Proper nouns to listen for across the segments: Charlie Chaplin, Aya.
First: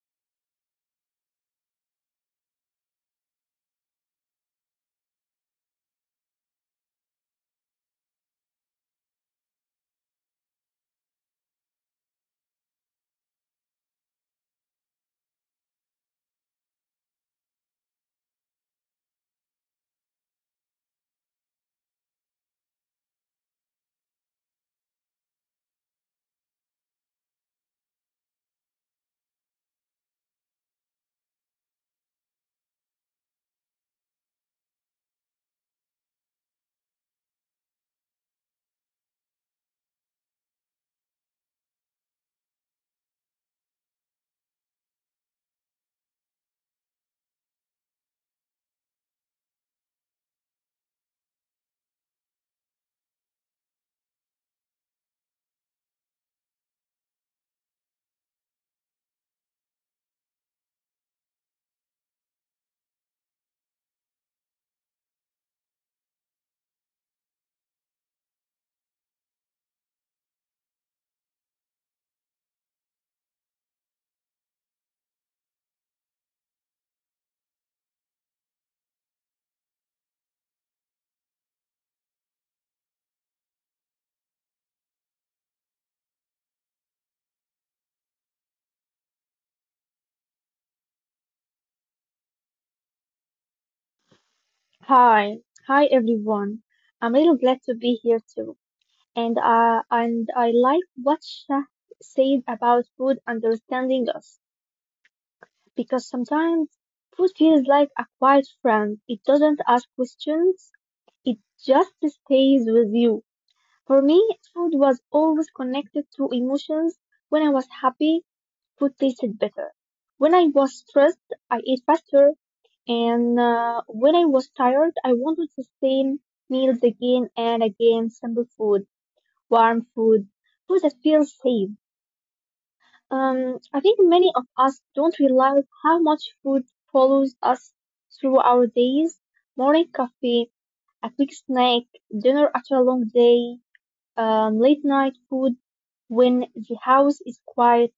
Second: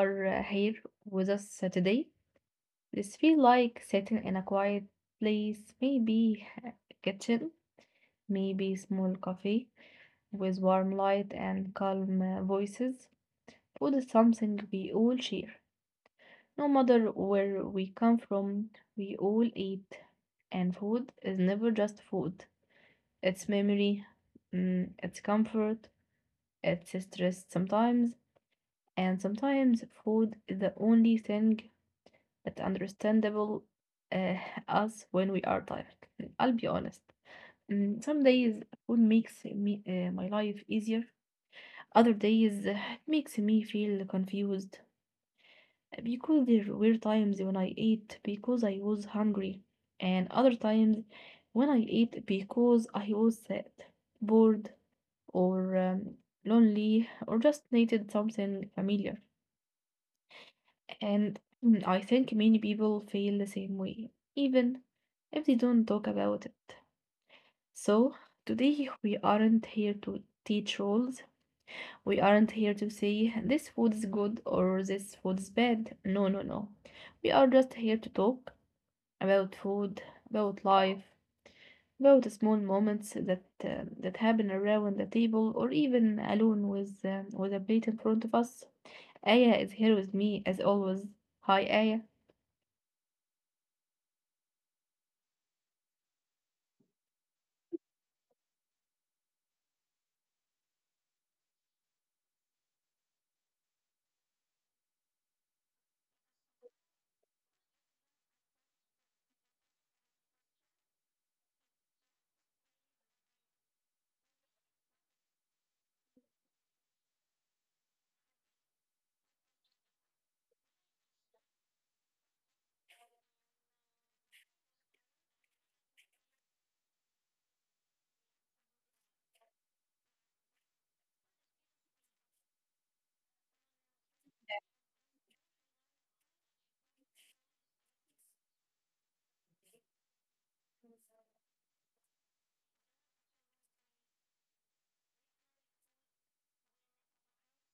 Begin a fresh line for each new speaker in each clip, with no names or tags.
are here with us today. This feels like sitting in a quiet place, maybe a kitchen, maybe small cafe with warm light and calm voices. Food is something we all share. No matter where we come from, we all eat. And food is never just food. It's memory, it's comfort, it's stress sometimes, and sometimes food is the only thing that understandable uh, us when we are tired. I'll be honest. Some days food makes me my life easier. Other days it makes me feel confused because there were times when I ate because I was hungry, and other times when I ate because I was sad, bored, or lonely, or just needed something familiar. And I think many people feel the same way, even if they don't talk about it. So, today we aren't here to teach rules. We aren't here to say this food is good or this food is bad. No, no, no. We are just here to talk about food, about life, about the small moments that happen around the table or even alone with with a plate in front of us. Aya is here with me as always. Hi, Aya.
Hi, hi everyone. I'm really glad to be here too. And I like what Shah said about food understanding us because sometimes food feels like a quiet friend. It doesn't ask questions. It just stays with you. For me, food was always connected to emotions. When I was happy, food tasted better. When I was stressed, I ate faster, and when I was tired, I wanted the same meals again and again. Simple food, warm food, food that feels safe. I think many of us don't realize how much food follows us through our days. Morning coffee, a quick snack, dinner after a long day, late night food. When the house is quiet,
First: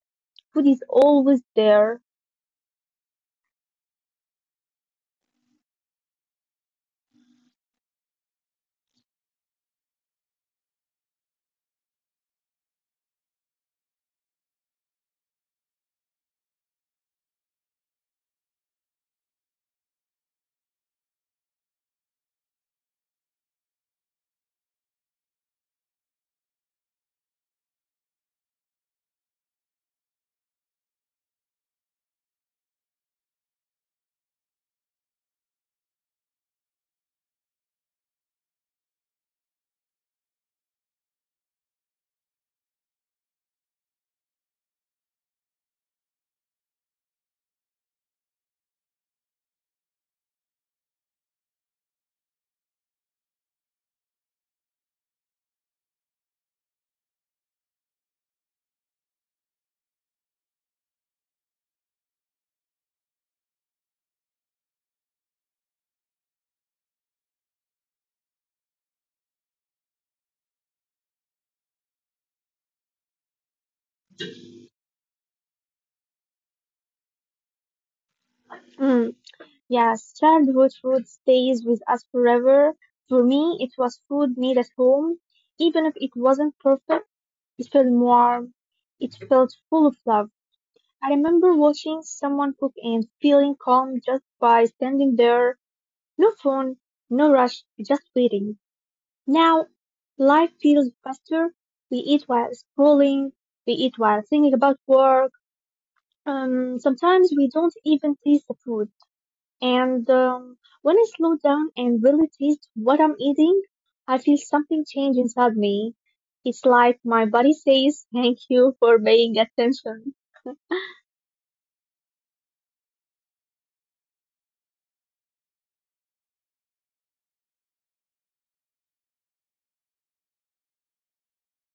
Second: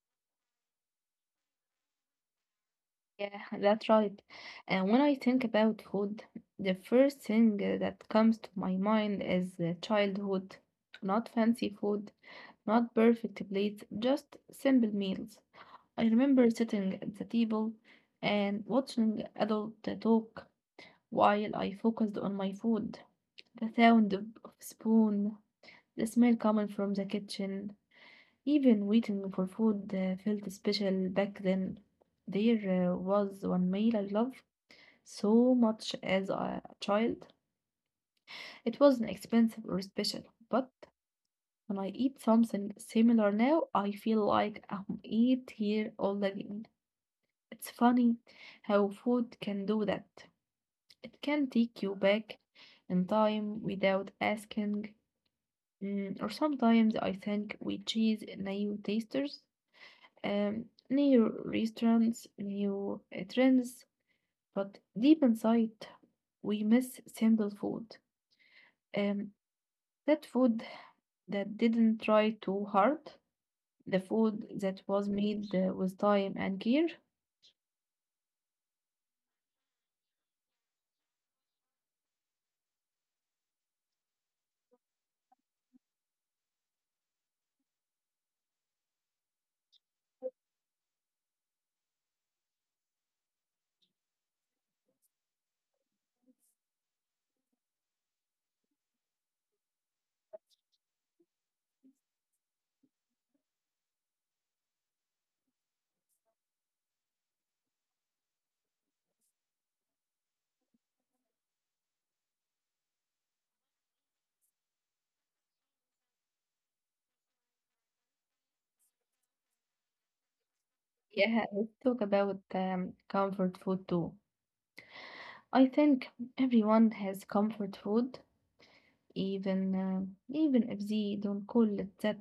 food is always there.
Yeah, that's right. And when I think about food, the first thing that comes to my mind is childhood. Not fancy food, not perfect plates, just simple meals. I remember sitting at the table and watching adult talk while I focused on my food. The sound of spoon, the smell coming from the kitchen, even waiting for food felt special back then. There was one meal I loved so much as a child. It wasn't expensive or special, but when I eat something similar now, I feel like I'm eight year old again. It's funny how food can do that. It can take you back in time without asking. Or sometimes I think we chase new tasters, new restaurants, new trends, but deep inside, we miss simple food. Um, That food that didn't try too hard, the food that was made with time and care.
Mm. Yes, childhood food stays with us forever. For me, it was food made at home. Even if it wasn't perfect, it felt warm. It felt full of love. I remember watching someone cook and feeling calm just by standing there. No phone, no rush, just waiting. Now, life feels faster. We eat while scrolling. We eat while thinking about work. Sometimes we don't even taste the food. And when I slow down and really taste what I'm eating, I feel something change inside me. It's like my body says, Thank you for paying attention.
Yeah, let's talk about comfort food too. I think everyone has comfort food, even uh, even if they don't call it that.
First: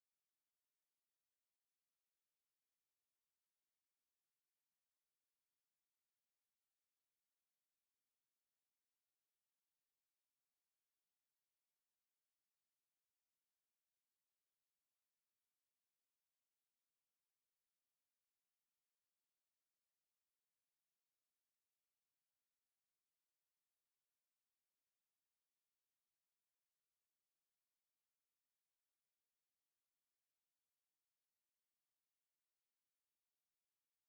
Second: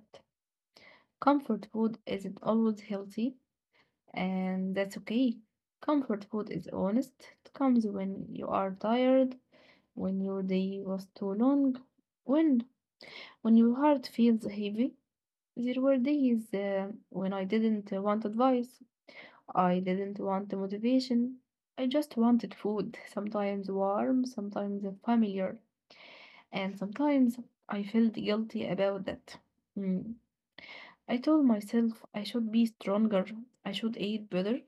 Comfort food isn't always healthy, and that's okay. Comfort food is honest. It comes when you are tired, when your day was too long, when when your heart feels heavy. There were days when I didn't want advice. I didn't want the motivation. I just wanted food, sometimes warm, sometimes familiar, and sometimes I felt guilty about that. Mm. I told myself I should be stronger, I should eat better,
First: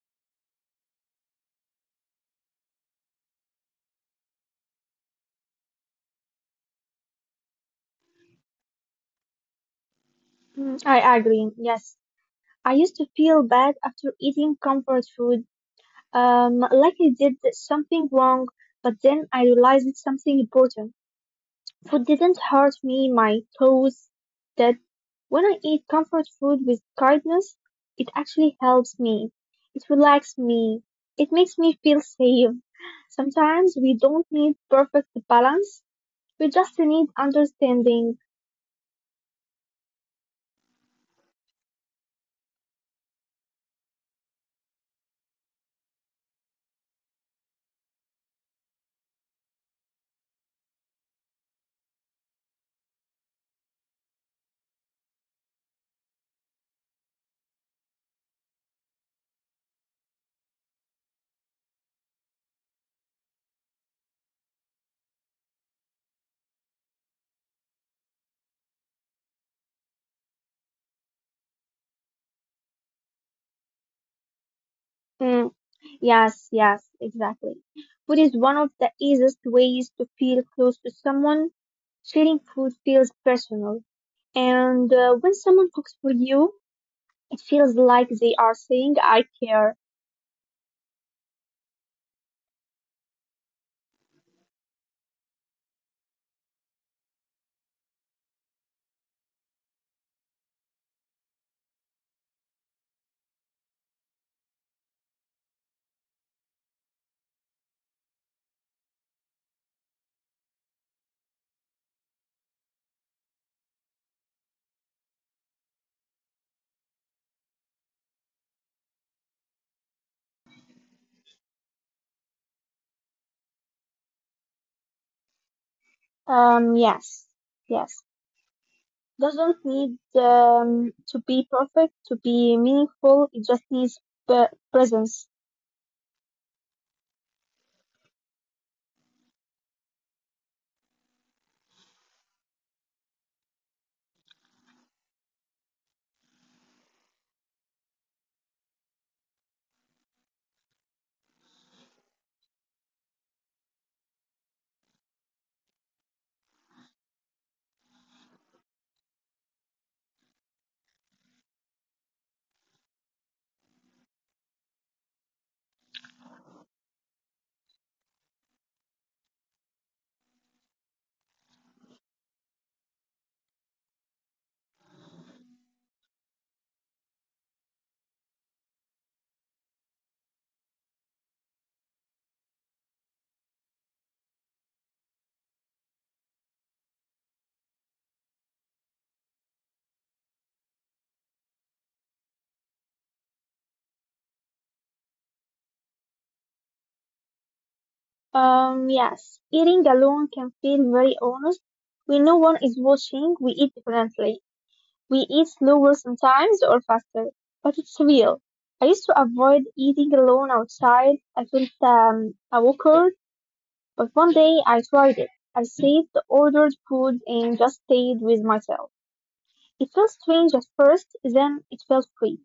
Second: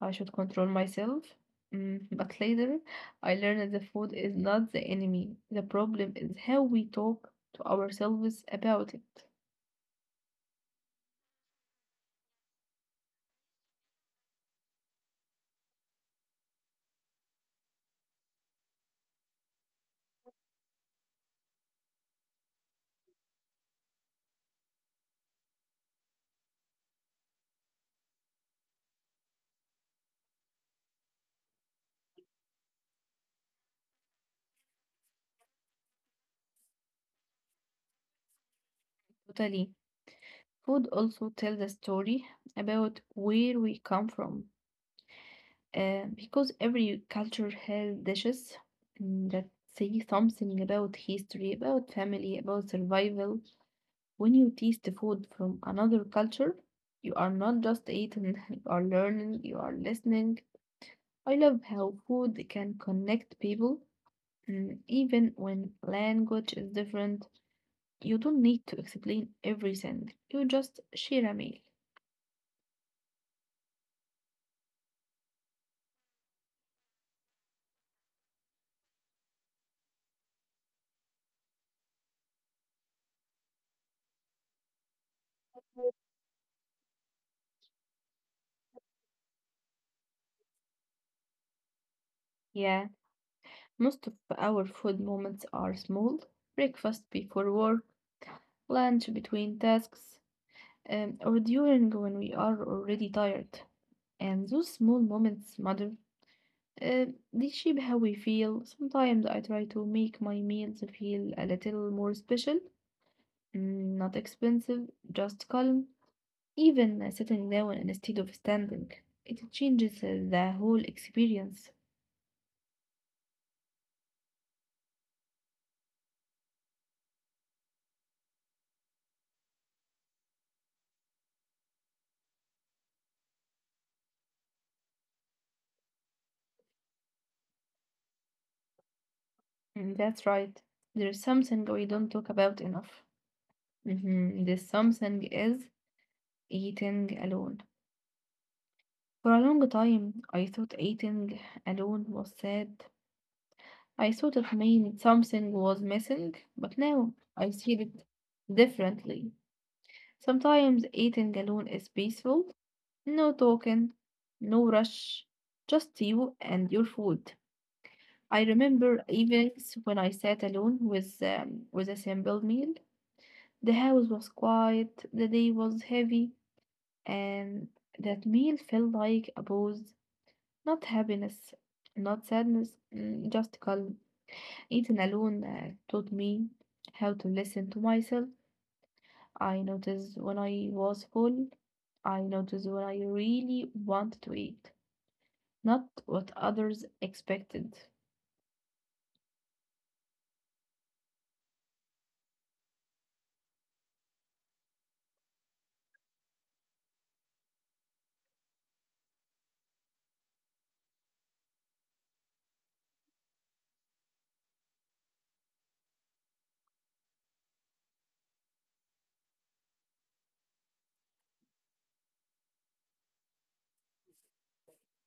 I should control myself. Mm, but later, I learned that food is not the enemy. The problem is how we talk to ourselves about it.
Mm, I agree, yes. I used to feel bad after eating comfort food, like I did something wrong, but then I realized it's something important. Food didn't hurt me, my toes That When I eat comfort food with kindness, it actually helps me. It relaxes me. It makes me feel safe. Sometimes we don't need perfect balance, we just need understanding.
Totally. Food also tells a story about where we come from, because every culture has dishes that say something about history, about family, about survival. When you taste the food from another culture, you are not just eating, you are learning, you are listening. I love how food can connect people, even when language is different. You don't need to explain everything, you just share a meal.
Mm, yes, yes, exactly. Food is one of the easiest ways to feel close to someone. Sharing food feels personal. And when someone cooks for you, it feels like they are saying, I care.
Yeah, most of our food moments are small: breakfast before work, lunch between tasks, or during when we are already tired. And those small moments matter. Uh, they shape how we feel. Sometimes I try to make my meals feel a little more special, not expensive, just calm. Even sitting down instead of standing, it changes the whole experience.
Yes, yes. Doesn't need to be perfect to be meaningful. It just needs p- presence.
Mm, that's right. There's something we don't talk about enough. Mhm. The something is eating alone. For a long time, I thought eating alone was sad. I thought it meant something was missing, but now I see it differently. Sometimes eating alone is peaceful, no talking, no rush, just you and your food. I remember evenings when I sat alone with with a simple meal. The house was quiet, the day was heavy, and that meal felt like a pause, not happiness, not sadness, just calm. Eating alone taught me how to listen to myself. I noticed when I was full. I noticed when I really wanted to eat, not what others expected.
Yes. Eating alone can feel very honest. When no one is watching, we eat differently. We eat slower sometimes or faster, but it's real. I used to avoid eating alone outside. I felt awkward. But one day I tried it. I saved the ordered food and just stayed with myself. It felt strange at first, then it felt free.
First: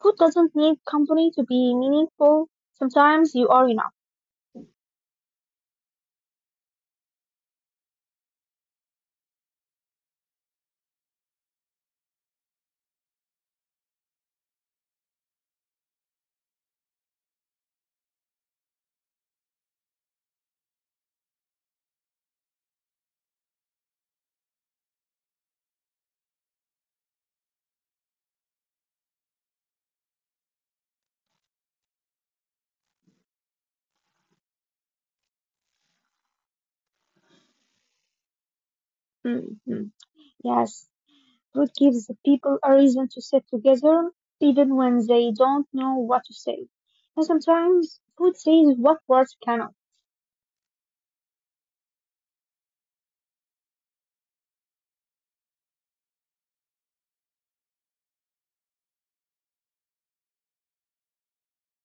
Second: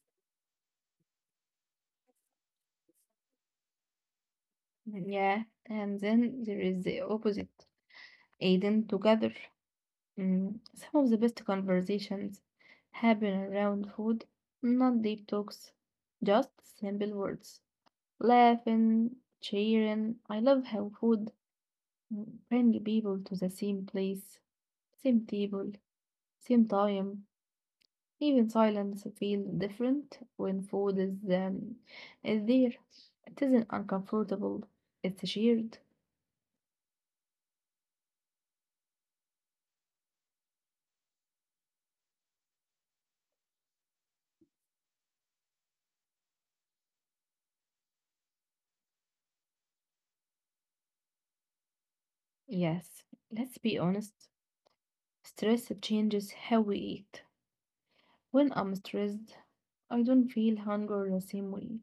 Food doesn't need company to be meaningful. Sometimes you are enough.
Mm, yeah, and then there is the opposite, eating together. Mm, some of the best conversations happen around food, not deep talks, just simple words. Laughing, cheering. I love how food brings people to the same place, same table, same time. Even silence feels different when food is there. It isn't uncomfortable, it's shared.
Hmm. Yes, food gives the people a reason to sit together, even when they don't know what to say. And sometimes food says what words cannot.
Yes, let's be honest. Stress changes how we eat. When I'm stressed, I don't feel hunger the same way.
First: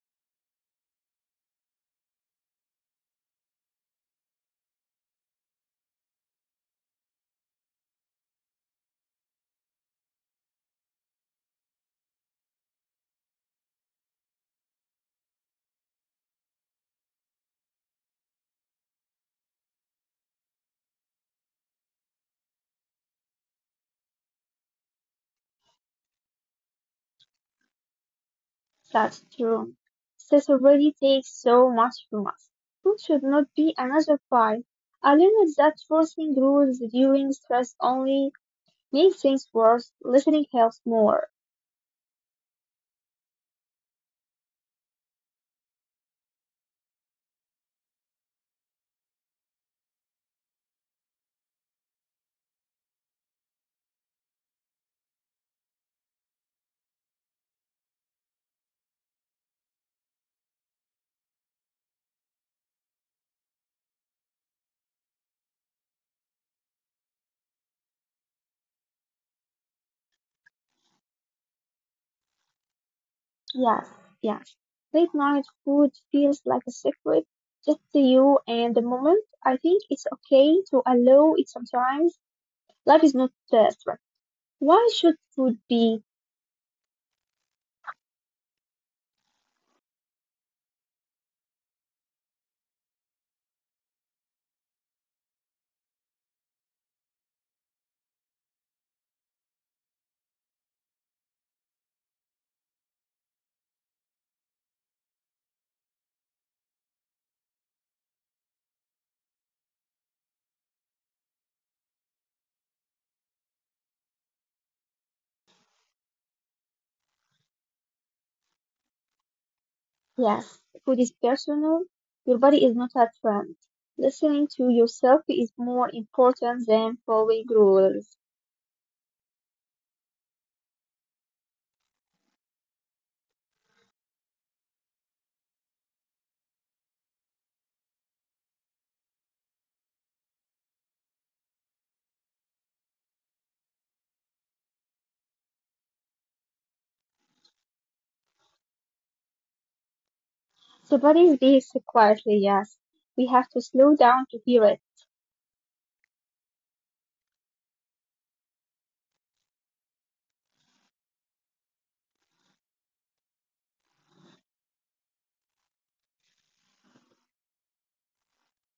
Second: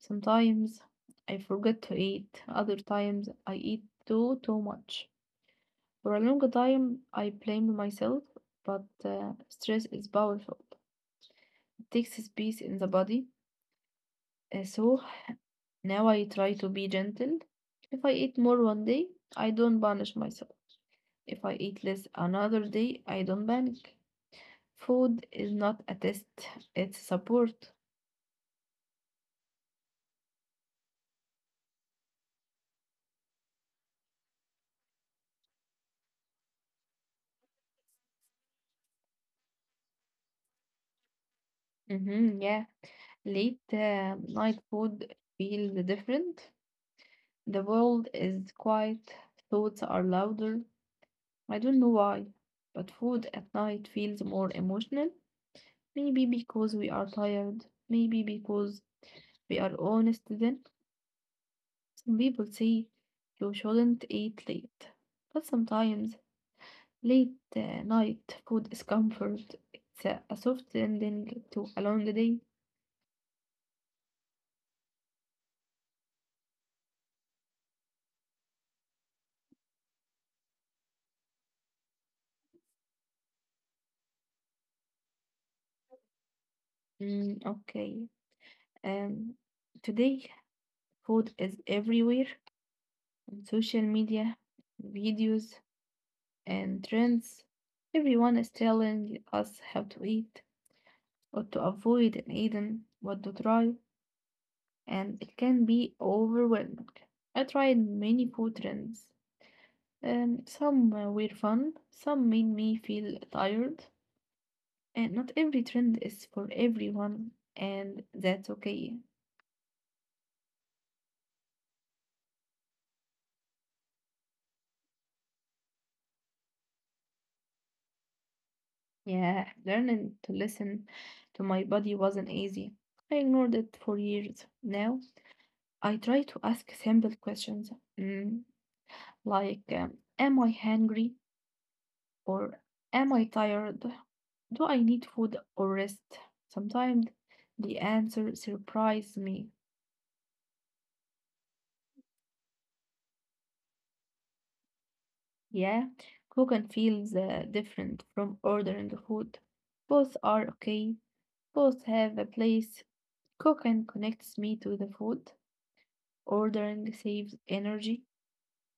Sometimes I forget to eat, other times I eat too much. For a long time, I blamed myself, but stress is powerful. It takes space in the body. So now I try to be gentle. If I eat more one day, I don't punish myself. If I eat less another day, I don't panic. Food is not a test, it's support.
That's true. This already takes so much from us. Food should not be another pie. I learned that forcing rules during stress only makes things worse. Listening helps more.
Mm-hmm, yeah. Late night food feels different. The world is quiet, thoughts are louder. I don't know why, but food at night feels more emotional. Maybe because we are tired, maybe because we are honest then. Some people say you shouldn't eat late, but sometimes late night food is comfort. It's a soft ending to a long day.
Yes, yes. Late night food feels like a secret, just to you and the moment. I think it's okay to allow it sometimes. Life is not stress. Why should food be?
Mm, okay. Um, today food is everywhere: on social media, videos, and trends. Everyone is telling us how to eat, what to avoid in eating, what to try, and it can be overwhelming. I tried many food trends. Some were fun, some made me feel tired, and not every trend is for everyone, and that's okay.
Yes, food is personal. Your body is not a trend. Listening to yourself is more important than following rules.
Yeah, learning to listen to my body wasn't easy. I ignored it for years. Now I try to ask simple questions mm, like, am I hungry? Or am I tired? Do I need food or rest? Sometimes the answer surprises me.
The body speaks quietly, yes. We have to slow down to hear it.
Yeah, cooking feels different from ordering the food. Both are okay, both have a place. Cooking connects me to the food. Ordering saves energy.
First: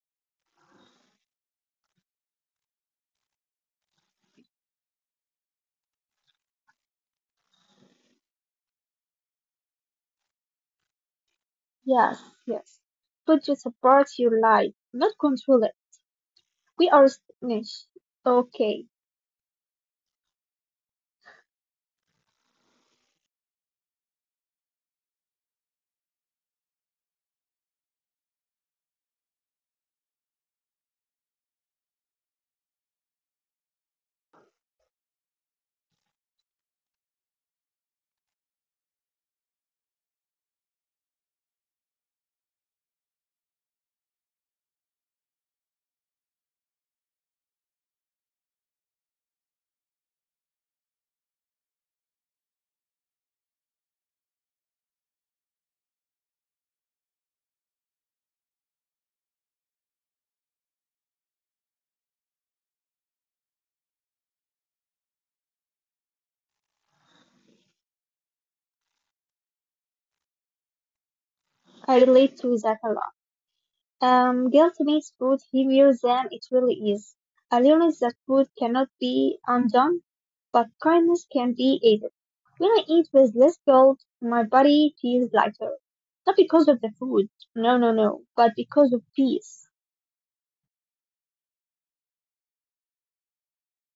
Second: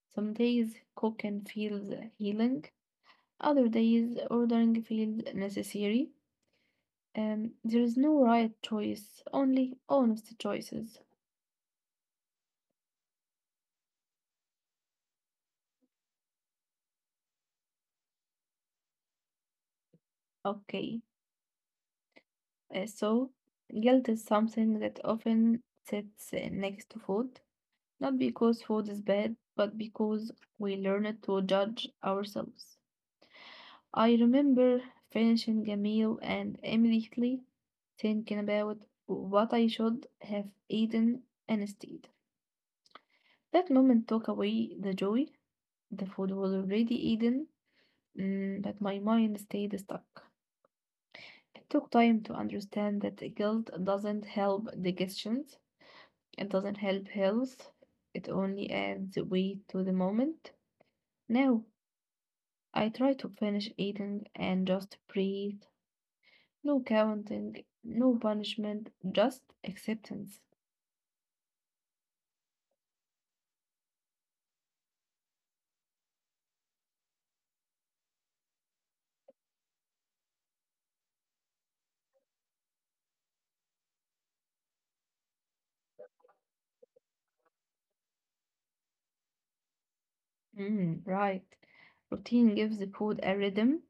Some days cooking feels healing, other days ordering feels necessary. There is no right choice, only honest choices.
Yes, yes. Food just supports your life, not control it. We are snitch. Okay,
Okay, so guilt is something that often sits next to food, not because food is bad, but because we learn to judge ourselves. I remember finishing a meal and immediately thinking about what I should have eaten instead. That moment took away the joy. The food was already eaten, but my mind stayed stuck. It took time to understand that guilt doesn't help digestions, it doesn't help health, it only adds weight to the moment. Now, I try to finish eating and just breathe. No counting, no punishment, just acceptance.
I relate to that a lot. Guilt makes food heavier than it really is. I learned that food cannot be undone, but kindness can be aided. When I eat with less guilt, my body feels lighter. Not because of the food, no, no, no, but because of peace.
Mm, right. Routine gives the food a rhythm.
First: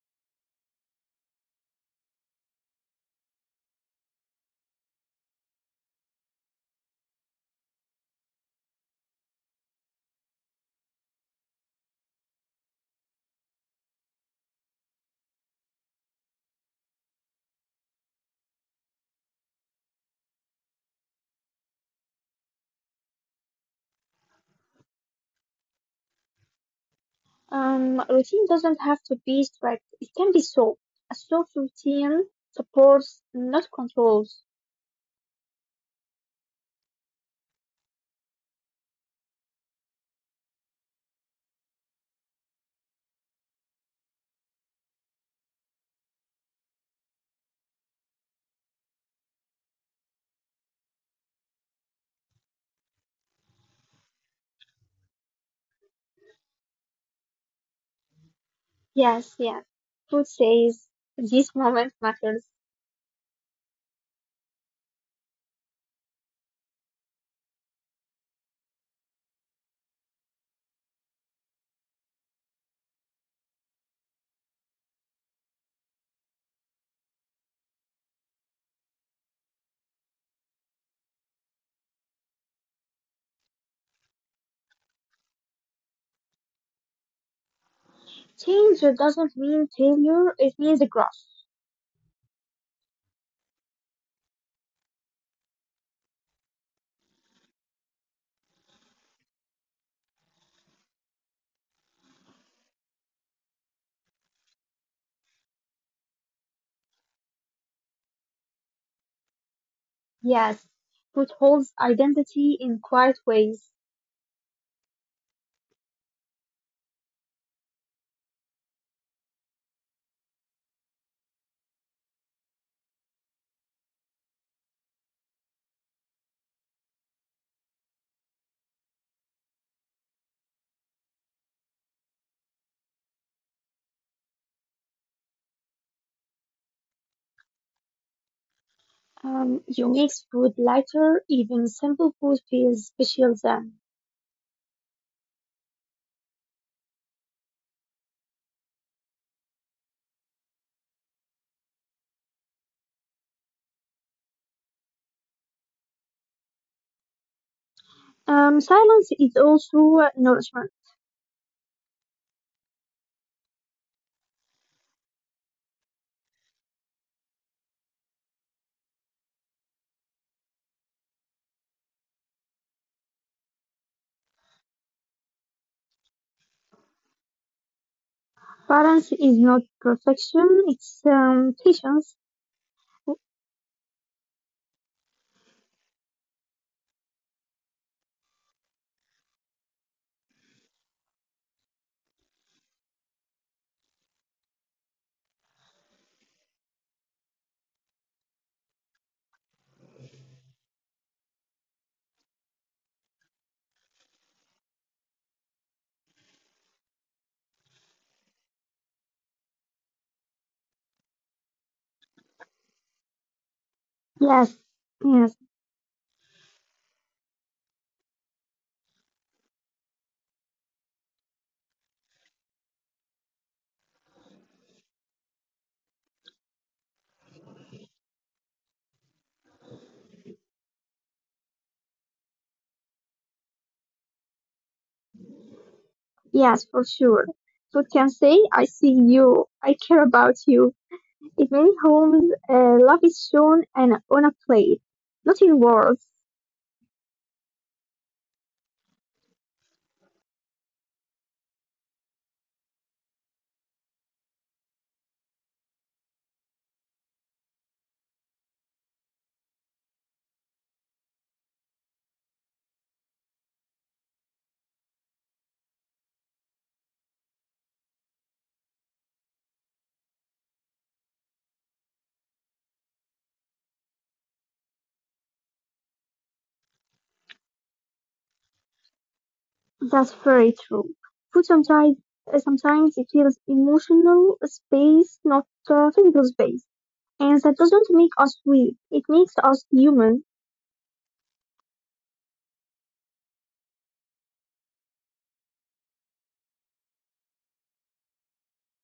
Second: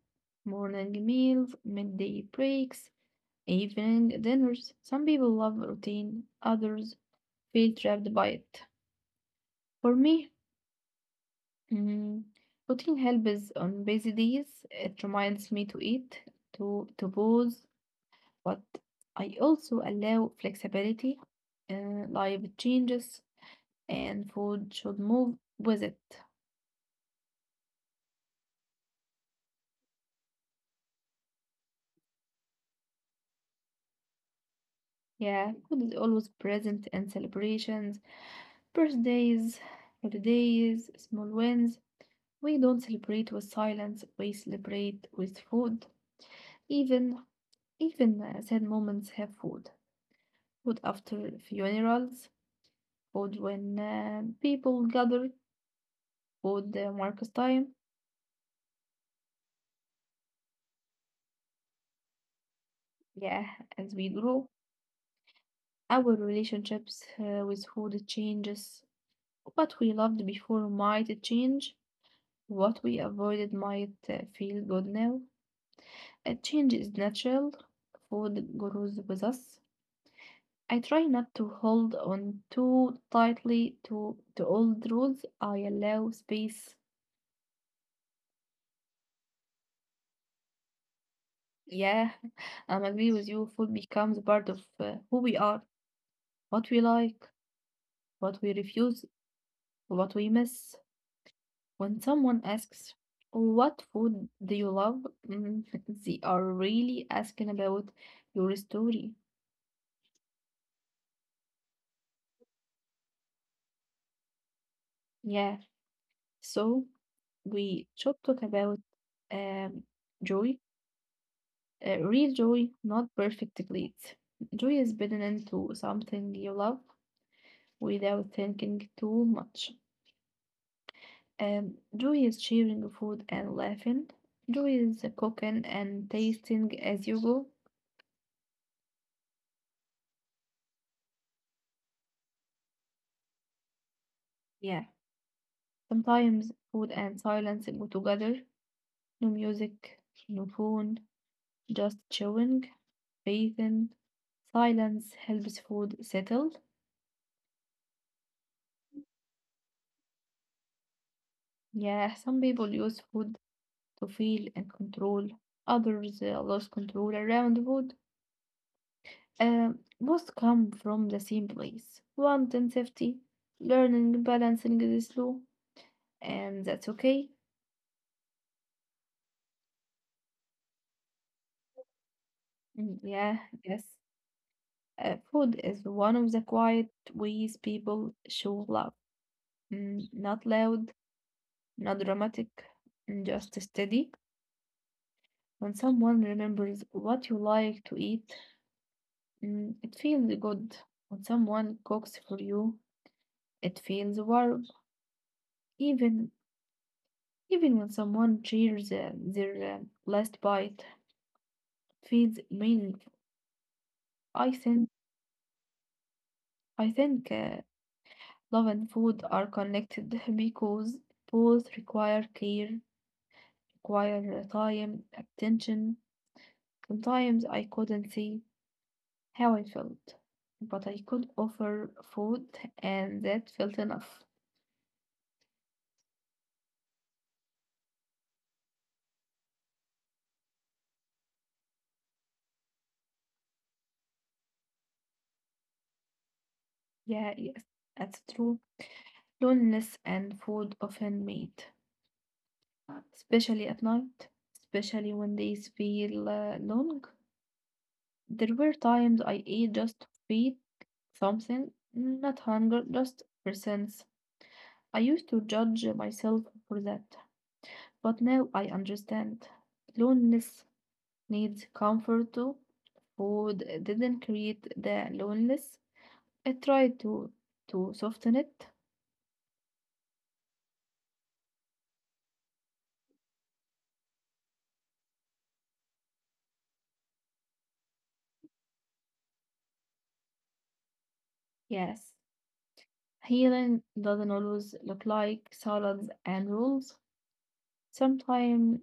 Morning meals, midday breaks, evening dinners. Some people love routine, others feel trapped by it. For me, mm, routine helps on busy days. It reminds me to eat, to pause, but I also allow flexibility. Life changes, and food should move with it.
Routine doesn't have to be strict, it can be soft. A soft routine supports, not controls.
Yeah, food is always present in celebrations, birthdays, holidays, small wins. We don't celebrate with silence, we celebrate with food. Even even sad moments have food. Food after funerals, food when people gather, food marks time.
Yes, yes. Food says, this moment matters.
Yeah, as we grow, our relationships with food changes. What we loved before might change. What we avoided might feel good now. A change is natural. Food grows with us. I try not to hold on too tightly to old rules. I allow space.
Change doesn't mean failure, it means growth.
Yeah, I'm agree with you. Food becomes part of who we are, what we like, what we refuse, what we miss. When someone asks, "What food do you love?" Mm, they are really asking about your story.
Yes, food holds identity in quiet ways.
Yeah, so. We should talk about um, joy, real joy, not perfect bliss. Joy is building into something you love without thinking too much. Joy is sharing food and laughing. Joy is cooking and tasting as you go.
You make food lighter, even simple food feels special then.
Yeah, sometimes food and silence go together. No music, no phone, just chewing, bathing. Silence helps food settle.
Silence is also nourishment.
Yeah, some people use food to feel and control. Others lost control around food. Uh, both come from the same place. Want and safety, learning balancing is slow, and that's okay.
Balance is not perfection, it's patience.
Mm, yeah, yes. Food is one of the quiet ways people show love. Not loud, not dramatic, just steady. When someone remembers what you like to eat, it feels good. When someone cooks for you, it feels warm. Even even when someone cheers their last bite, feels meaningful. I
Yes,
think
yes,
I think love and food are connected because both require care, require time, attention. Sometimes I couldn't see how I felt, but I could offer food, and that felt enough.
yes, for sure. Food can say, I see you, I care about you. In many homes, love is shown and on a plate, not in words.
Yeah, yes, that's true. Loneliness and food often meet, especially at night, especially when days feel long. There were times I ate just to feed something, not hunger, just for sense. I used to judge myself for that, but now I understand. Loneliness needs comfort too. Food didn't create the loneliness. It tried to soften it.
That's very true. Food sometimes sometimes it feels emotional space, not physical space, and that doesn't make us weak. It makes us human.
Yes, healing doesn't always look like salads and rules. Sometimes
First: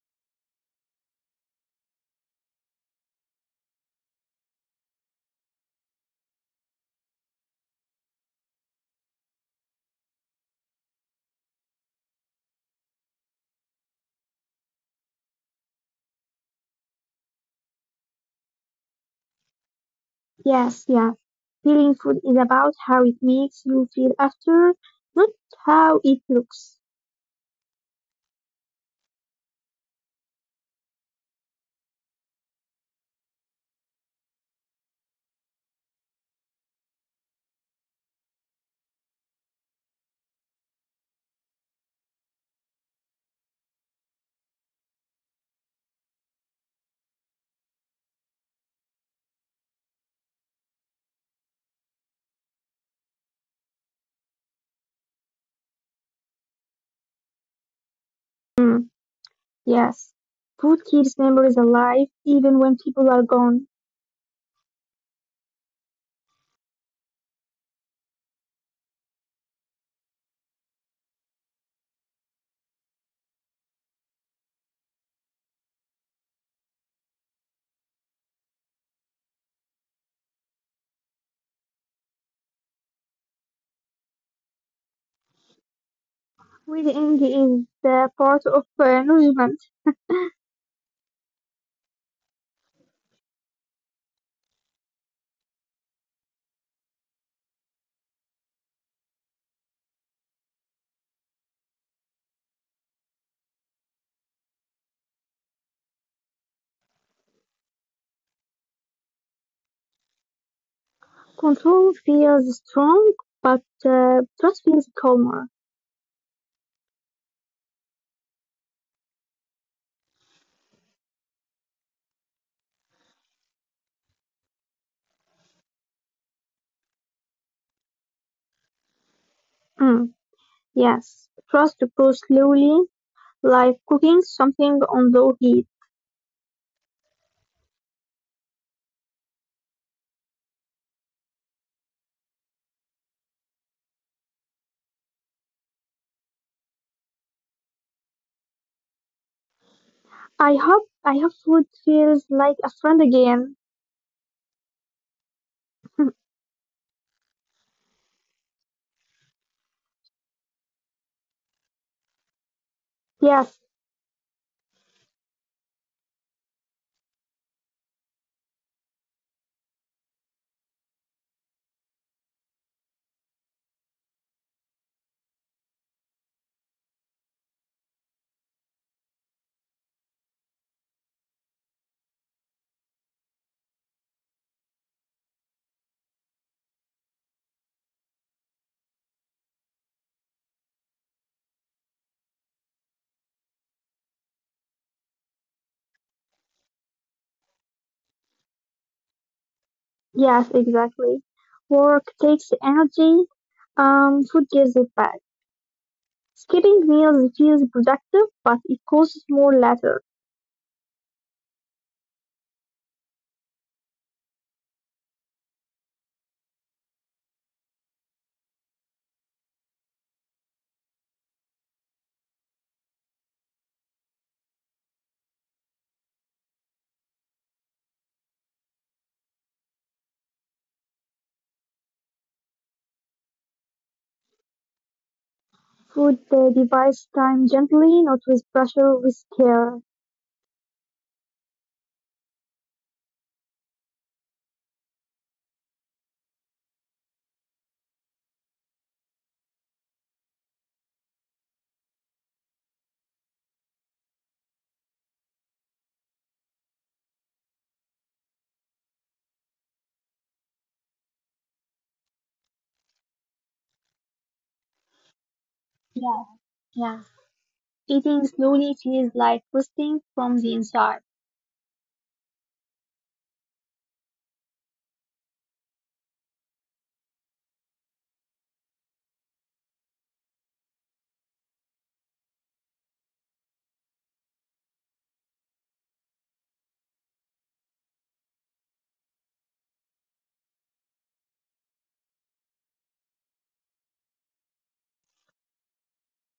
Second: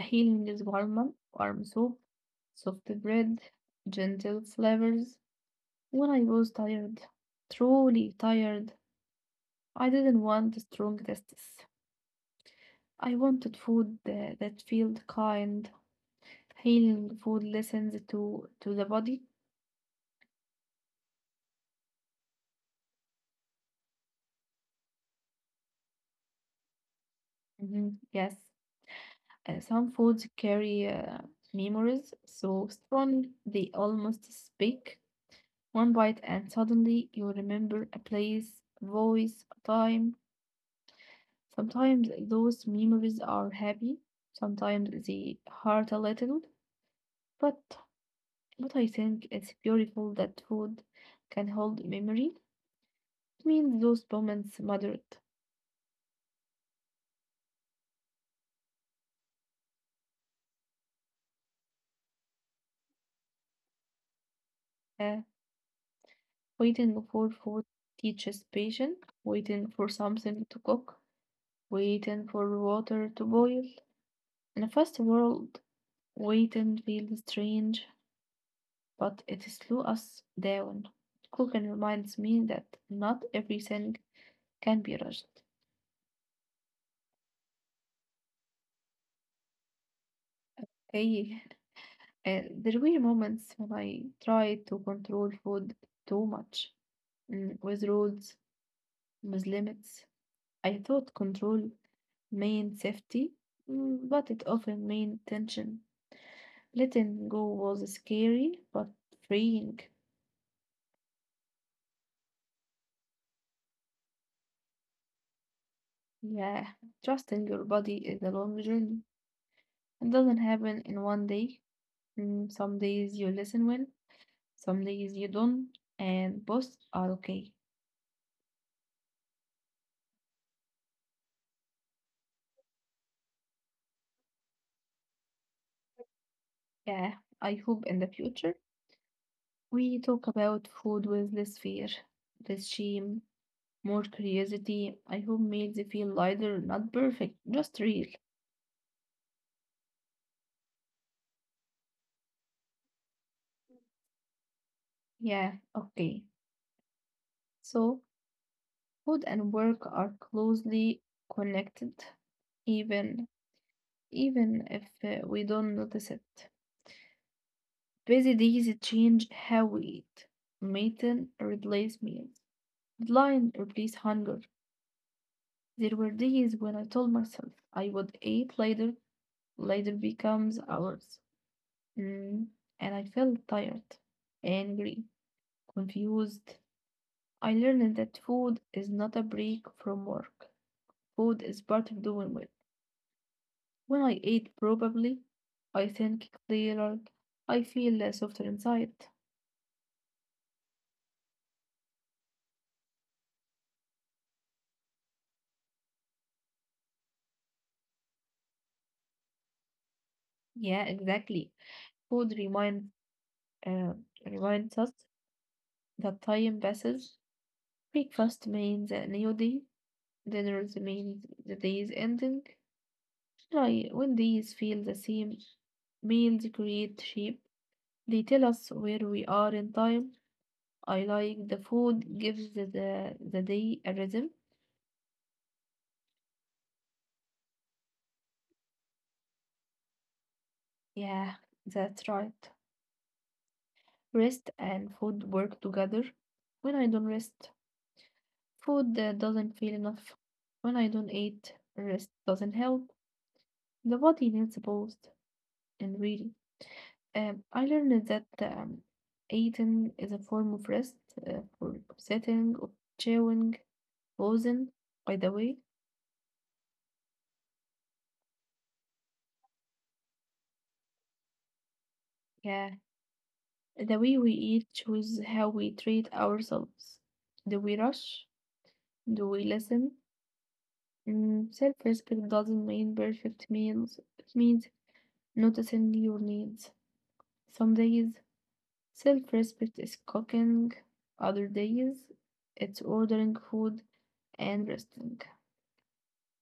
healing is warm, warm soup, soft bread, gentle flavors. When I was tired, truly tired, I didn't want strong tastes. I wanted food that felt kind. Healing food listens to the body.
Yes, yeah. Feeling food is about how it makes you feel after, not how it looks.
Mhm. Yes, some foods carry memories so strongly they almost speak. One bite and suddenly you remember a place, voice, time. Sometimes those memories are happy, sometimes they hurt a little, but I think it's beautiful that food can hold memory. It means those moments mattered.
Mm, yes. Food keeps memories alive even when people are gone.
Uh, Waiting for food teaches patience, waiting for something to cook, waiting for water to boil. In a fast world, waiting feels strange, but it slows us down. Cooking reminds me that not everything can be rushed.
Reading is the part of nourishment.
Hey. There were moments when I tried to control food too much, with rules, with limits. I thought control meant safety, but it often meant tension. Letting go was scary, but freeing.
Control feels strong, but trust feels calmer.
Yeah, trusting your body is a long journey. It doesn't happen in one day. Some days you listen well, some days you don't, and both are okay.
Mm. Yes, trust to go slowly, like cooking something on low heat.
Yeah, I hope in the future we talk about food with less fear, less shame, more curiosity. I hope meals feel lighter, not perfect, just real.
I hope food feels like a friend again.
Yeah, okay. So, food and work are closely connected, even
Yes,
even if we don't notice it. Busy days change how we eat. Meeting replace meals. Deadline replace hunger. There were days when I told myself I would eat later, later becomes hours. Mm, and I felt tired, angry, confused. I learned that food is not a break from work. Food is part of doing well. When I eat probably, I think clearer. I feel less softer inside.
yes, exactly. Work takes the energy, food gives it back. Skipping meals feels productive, but it costs more later.
Yeah, exactly. Food reminds uh, reminds us that time passes. Breakfast means a new day. Dinners means the day is ending. I, when days feel the same, meals create shape. They tell us where we are in time. I like the food gives the day a rhythm.
Food divides time gently, not with pressure, with care.
Yeah, that's right. Rest and food work together. When I don't rest, food doesn't feel enough. When I don't eat, rest doesn't help. The body needs both. And really, I learned that eating is a form of rest, for sitting or chewing, pausing. By the way,
Yeah, yeah. Eating slowly feels like resting from the inside.
yeah. The way we eat shows how we treat ourselves. Do we rush? Do we listen? Self-respect doesn't mean perfect meals. It means noticing your needs. Some days, self-respect is cooking. Other days, it's ordering food and resting.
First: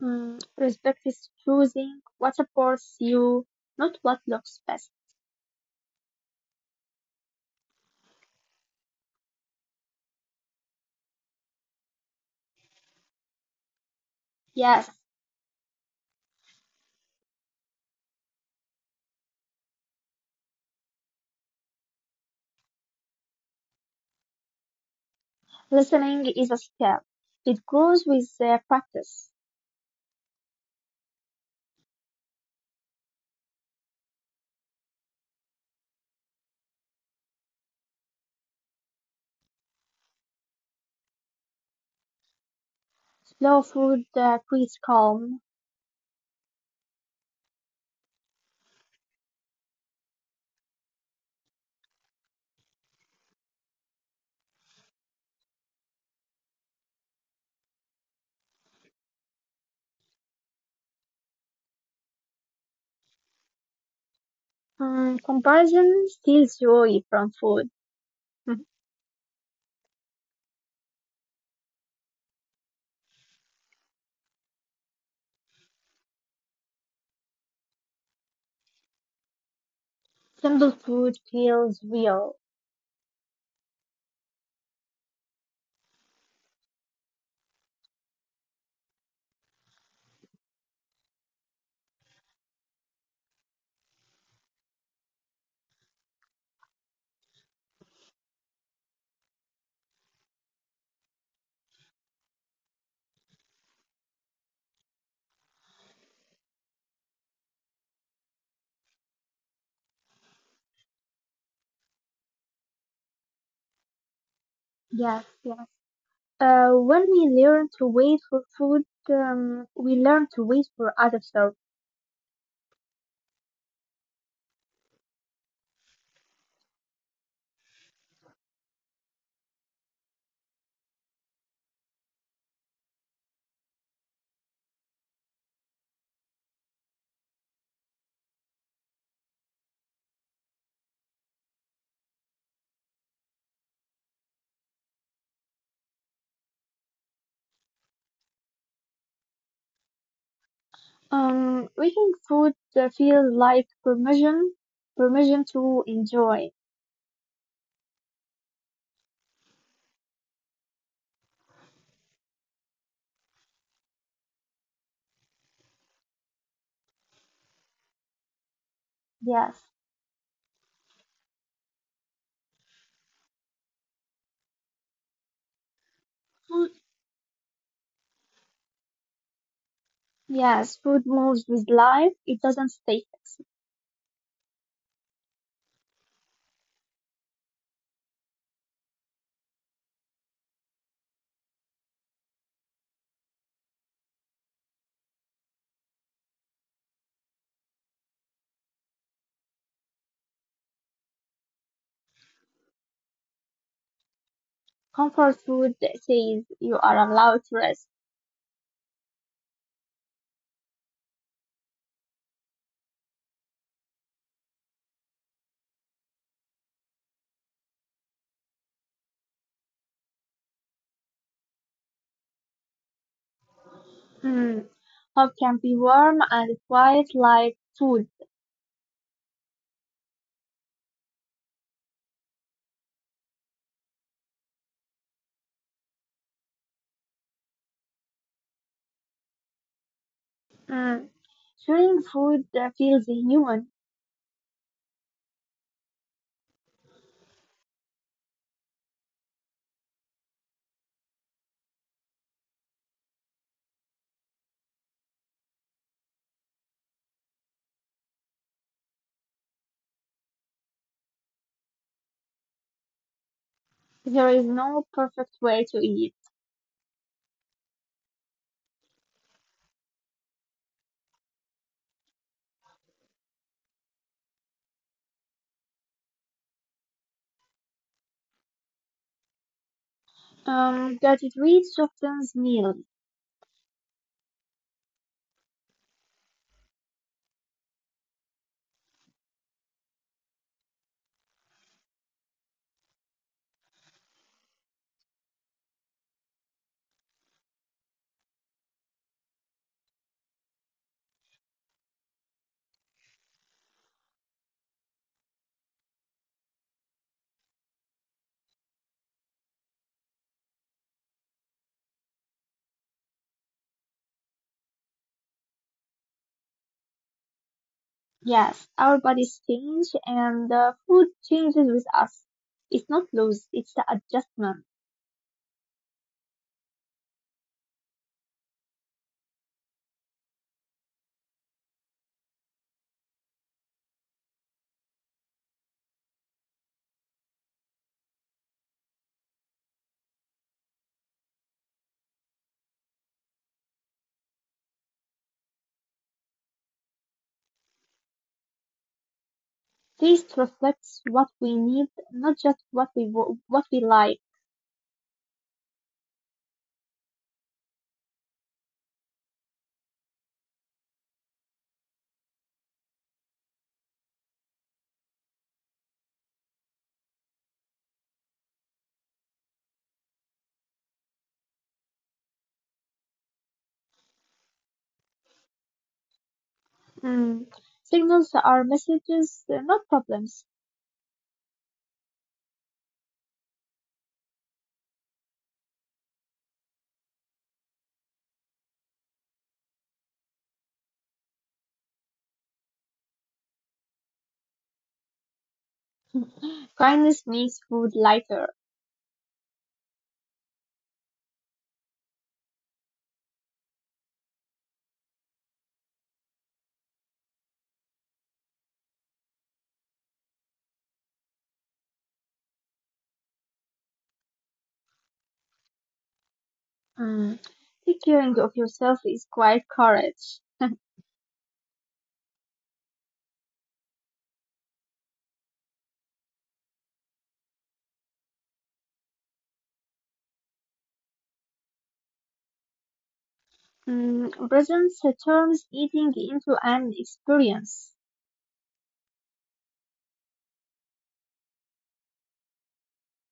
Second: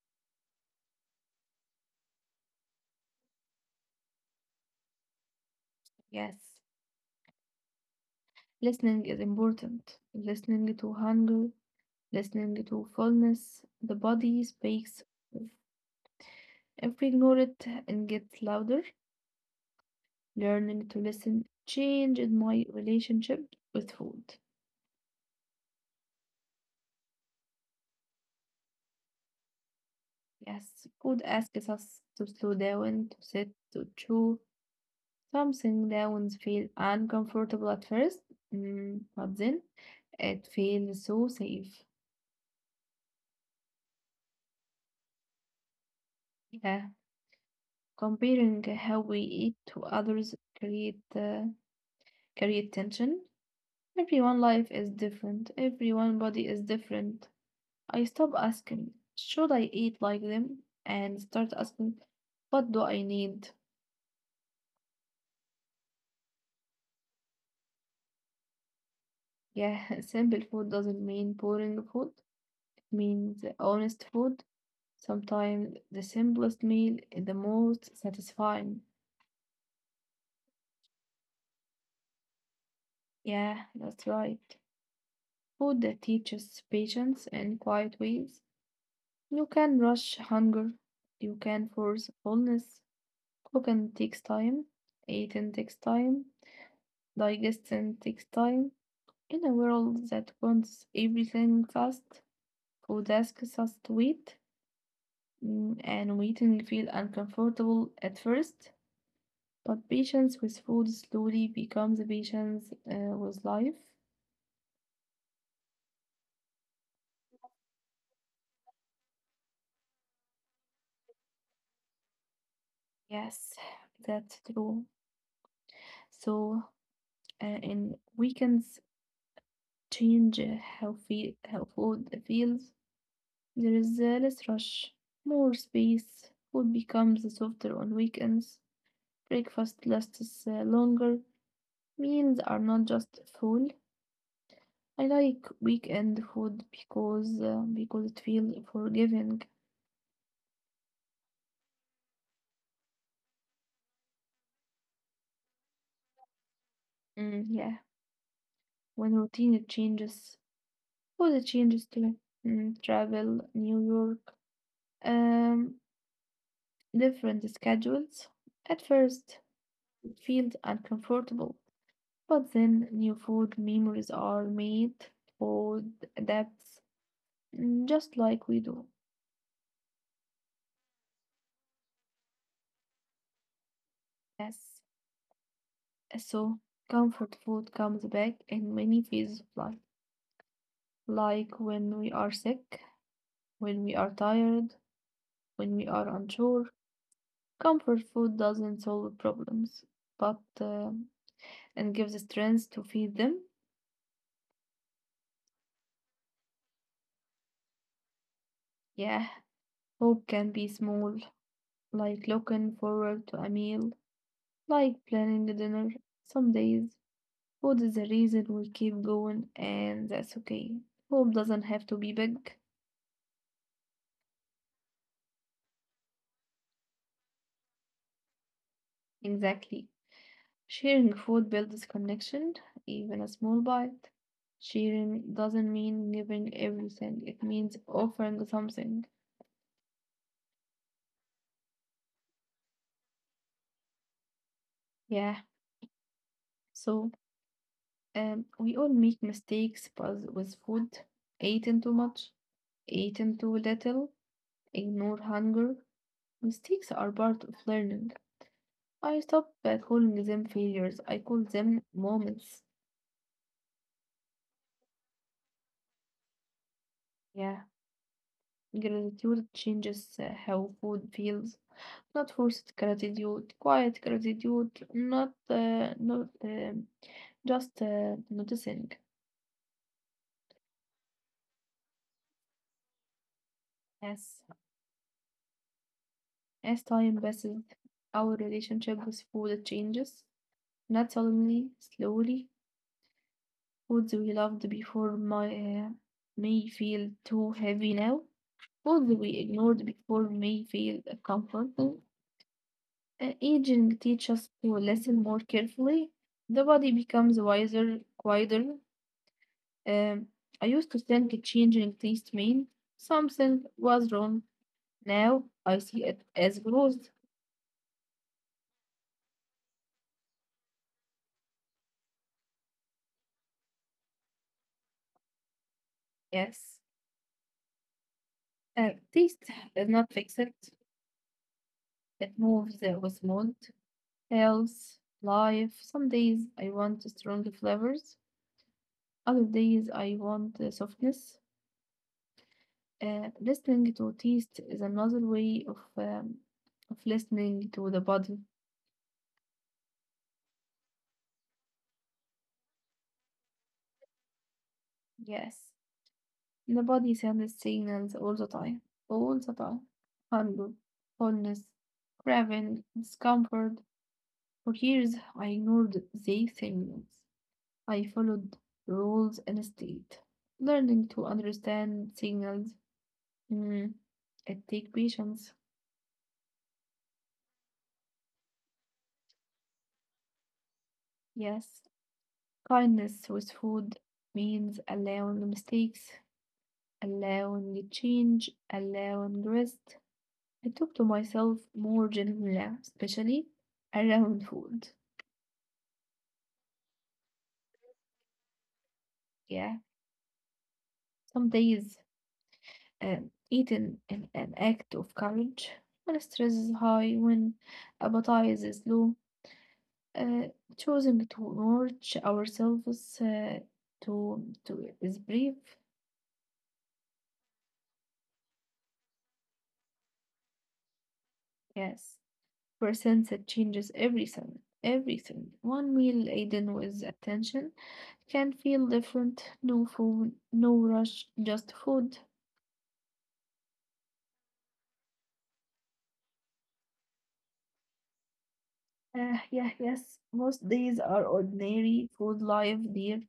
Mm, respect is choosing what supports you, not what looks best.
Yes, listening is important. Listening to hunger, listening to fullness. The body
Yes,
speaks. If we ignore it and get louder, learning to listen changed my relationship with food.
listening is a skill. It grows with practice.
Yes, food asks us to slow down, to sit, to chew. Something down feel uncomfortable at first, but then it feels so safe.
Slow food creates calm.
Yeah, comparing how we eat to others create create tension. Everyone life is different. Everyone body is different. I stop asking, should I eat like them? And start asking, what do I need?
Mm, comparison steals joy from food. Mhm.
Yeah, simple food doesn't mean boring food. It means honest food. Sometimes the simplest meal is the most satisfying.
Simple food feels real.
Yeah, that's right. Food that teaches patience in quiet ways. You can rush hunger. You can force fullness. Cooking takes time. Eating takes time. Digesting takes time. In a world that wants everything fast, food asks us to wait, and waiting feels uncomfortable at first, but patience with food slowly becomes patience with life.
Yes, yes. When we learn to wait for food, we learn to wait for other stuff.
Yes, that's true. So, and weekends change how food feels. There is less rush, more space. Food becomes softer on weekends. Breakfast lasts longer. Meals are not just full. I like weekend food because it feels forgiving.
Making food feel like permission, permission to enjoy.
Yeah, when routine it changes, food it changes too. Travel, New York, um, different schedules. At first,
Yes,
it feels uncomfortable, but then new food memories are made. Food
food.
adapts, just like we do.
Yes, food moves with life. It doesn't stay fixed.
Yes, so comfort food comes back in many phases of life, like when we are sick, when we are tired, when we are unsure. Comfort food doesn't solve problems, but and gives strength to feed them.
Comfort food says you are allowed to rest.
Yeah, hope can be small, like looking forward to a meal, like planning a dinner. Some days, food is the reason we keep going, and that's okay. Hope doesn't have to be big.
Mm. Hope can be warm and quiet like food.
Exactly. Sharing food builds connection, even a small bite. Sharing doesn't mean giving everything, it means offering something.
Mm. Sharing food feels human.
Yeah, so we all make mistakes but with food. Eating too much, eating too little, ignore hunger. Mistakes are part of learning. I stop calling them failures, I call them moments.
There is no perfect way to eat.
Yeah, gratitude changes how food feels. Not forced gratitude, quiet gratitude, not just noticing.
Gratitude softens meals.
As as time passes, our relationship with food changes. Not suddenly, slowly. Foods we loved before my may feel too heavy now. Foods we ignored before may feel comforting. Aging teaches us to listen more carefully. The body becomes wiser, quieter. Um, I used to think changing taste meant something was wrong. Now I see it as growth.
Yes, our bodies change and food changes with us. It's not loss, it's the adjustment.
Yes, taste is not fixed. It moves with mood, health, life. Some days I want strong flavors. Other days I want softness. Listening to taste is another way of listening to the body.
Taste reflects what we need, not just what we what we like.
Yes. The body sends signals all the time, all the time. Hunger, fullness, craving, discomfort. For years, I ignored these signals. I followed rules instead. Learning to understand signals, mm, it takes patience.
Mm. Signals are messages, they're not problems.
Yes, kindness with food means allowing mistakes, allowing change, allowing rest. I talk to myself more gently, especially around food.
Kindness makes food lighter.
Yeah, some days eating an act of courage when stress is high, when appetite is low, uh, choosing to nourish ourselves to is brief.
Mm. Take caring of yourself is quite courage.
Yes, percent that changes everything. Everything. One meal eaten with attention can feel different. No food, no rush, just food.
Mm, presence turns eating into an experience.
Yeah, yes. Most days are ordinary food life, dear,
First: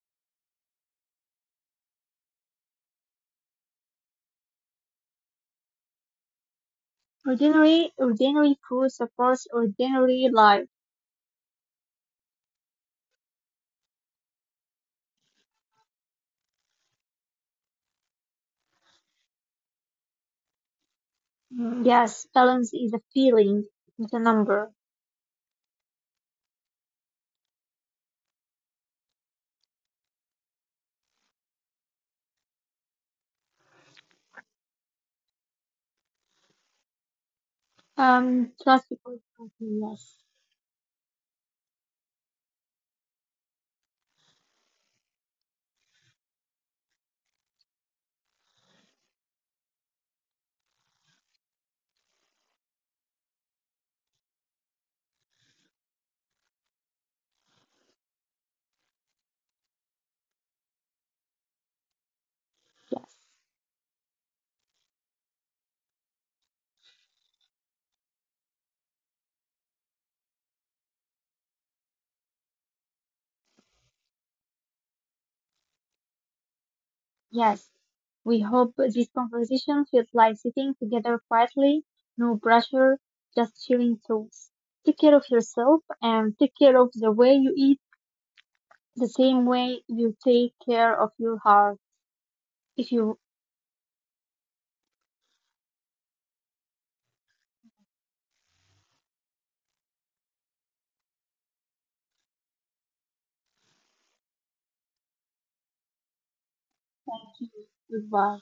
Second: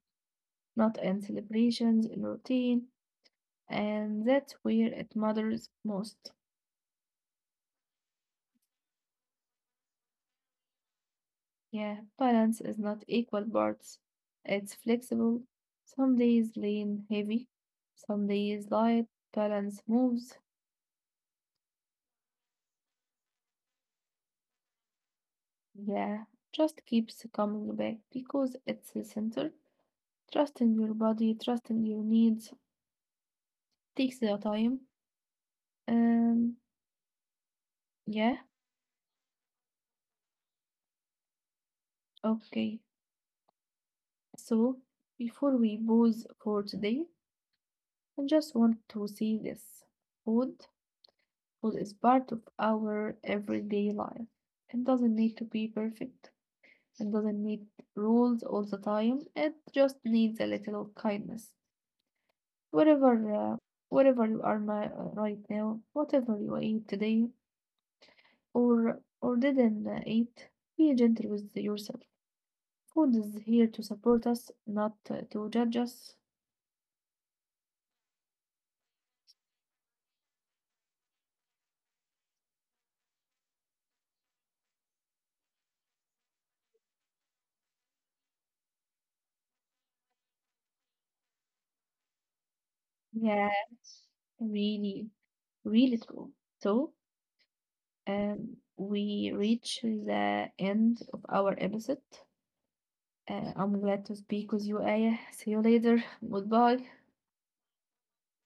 not in celebrations, in routine, and that's where it matters most.
Ordinary, ordinary food supports ordinary life.
Yeah, balance is not equal parts. It's flexible. Some days lean heavy, some days light. Balance moves.
Mm, Yes, balance is a feeling, not a number.
Yeah, just keeps coming back because it's the center. Trusting your body, trusting your needs takes the time. Um, yeah,
Trust because yes.
okay. So before we pause for today, I just want to see this. Food, food is part of our everyday life. It doesn't need to be perfect. It doesn't need rules all the time. It just needs a little kindness.
Yes.
Whatever, uh, whatever you are my, right now, whatever you ate today or didn't eat, be gentle with yourself. Food is here to support us, not to judge us.
Yes, we hope this conversation feels like sitting together quietly, no pressure, just sharing thoughts. Take care of yourself and take care of the way you eat, the same way you take care of your heart. If you
Yes, really, really true. So we reach the end of our episode. I'm glad to speak with you, Aya. See you later. Goodbye.
thank you, goodbye.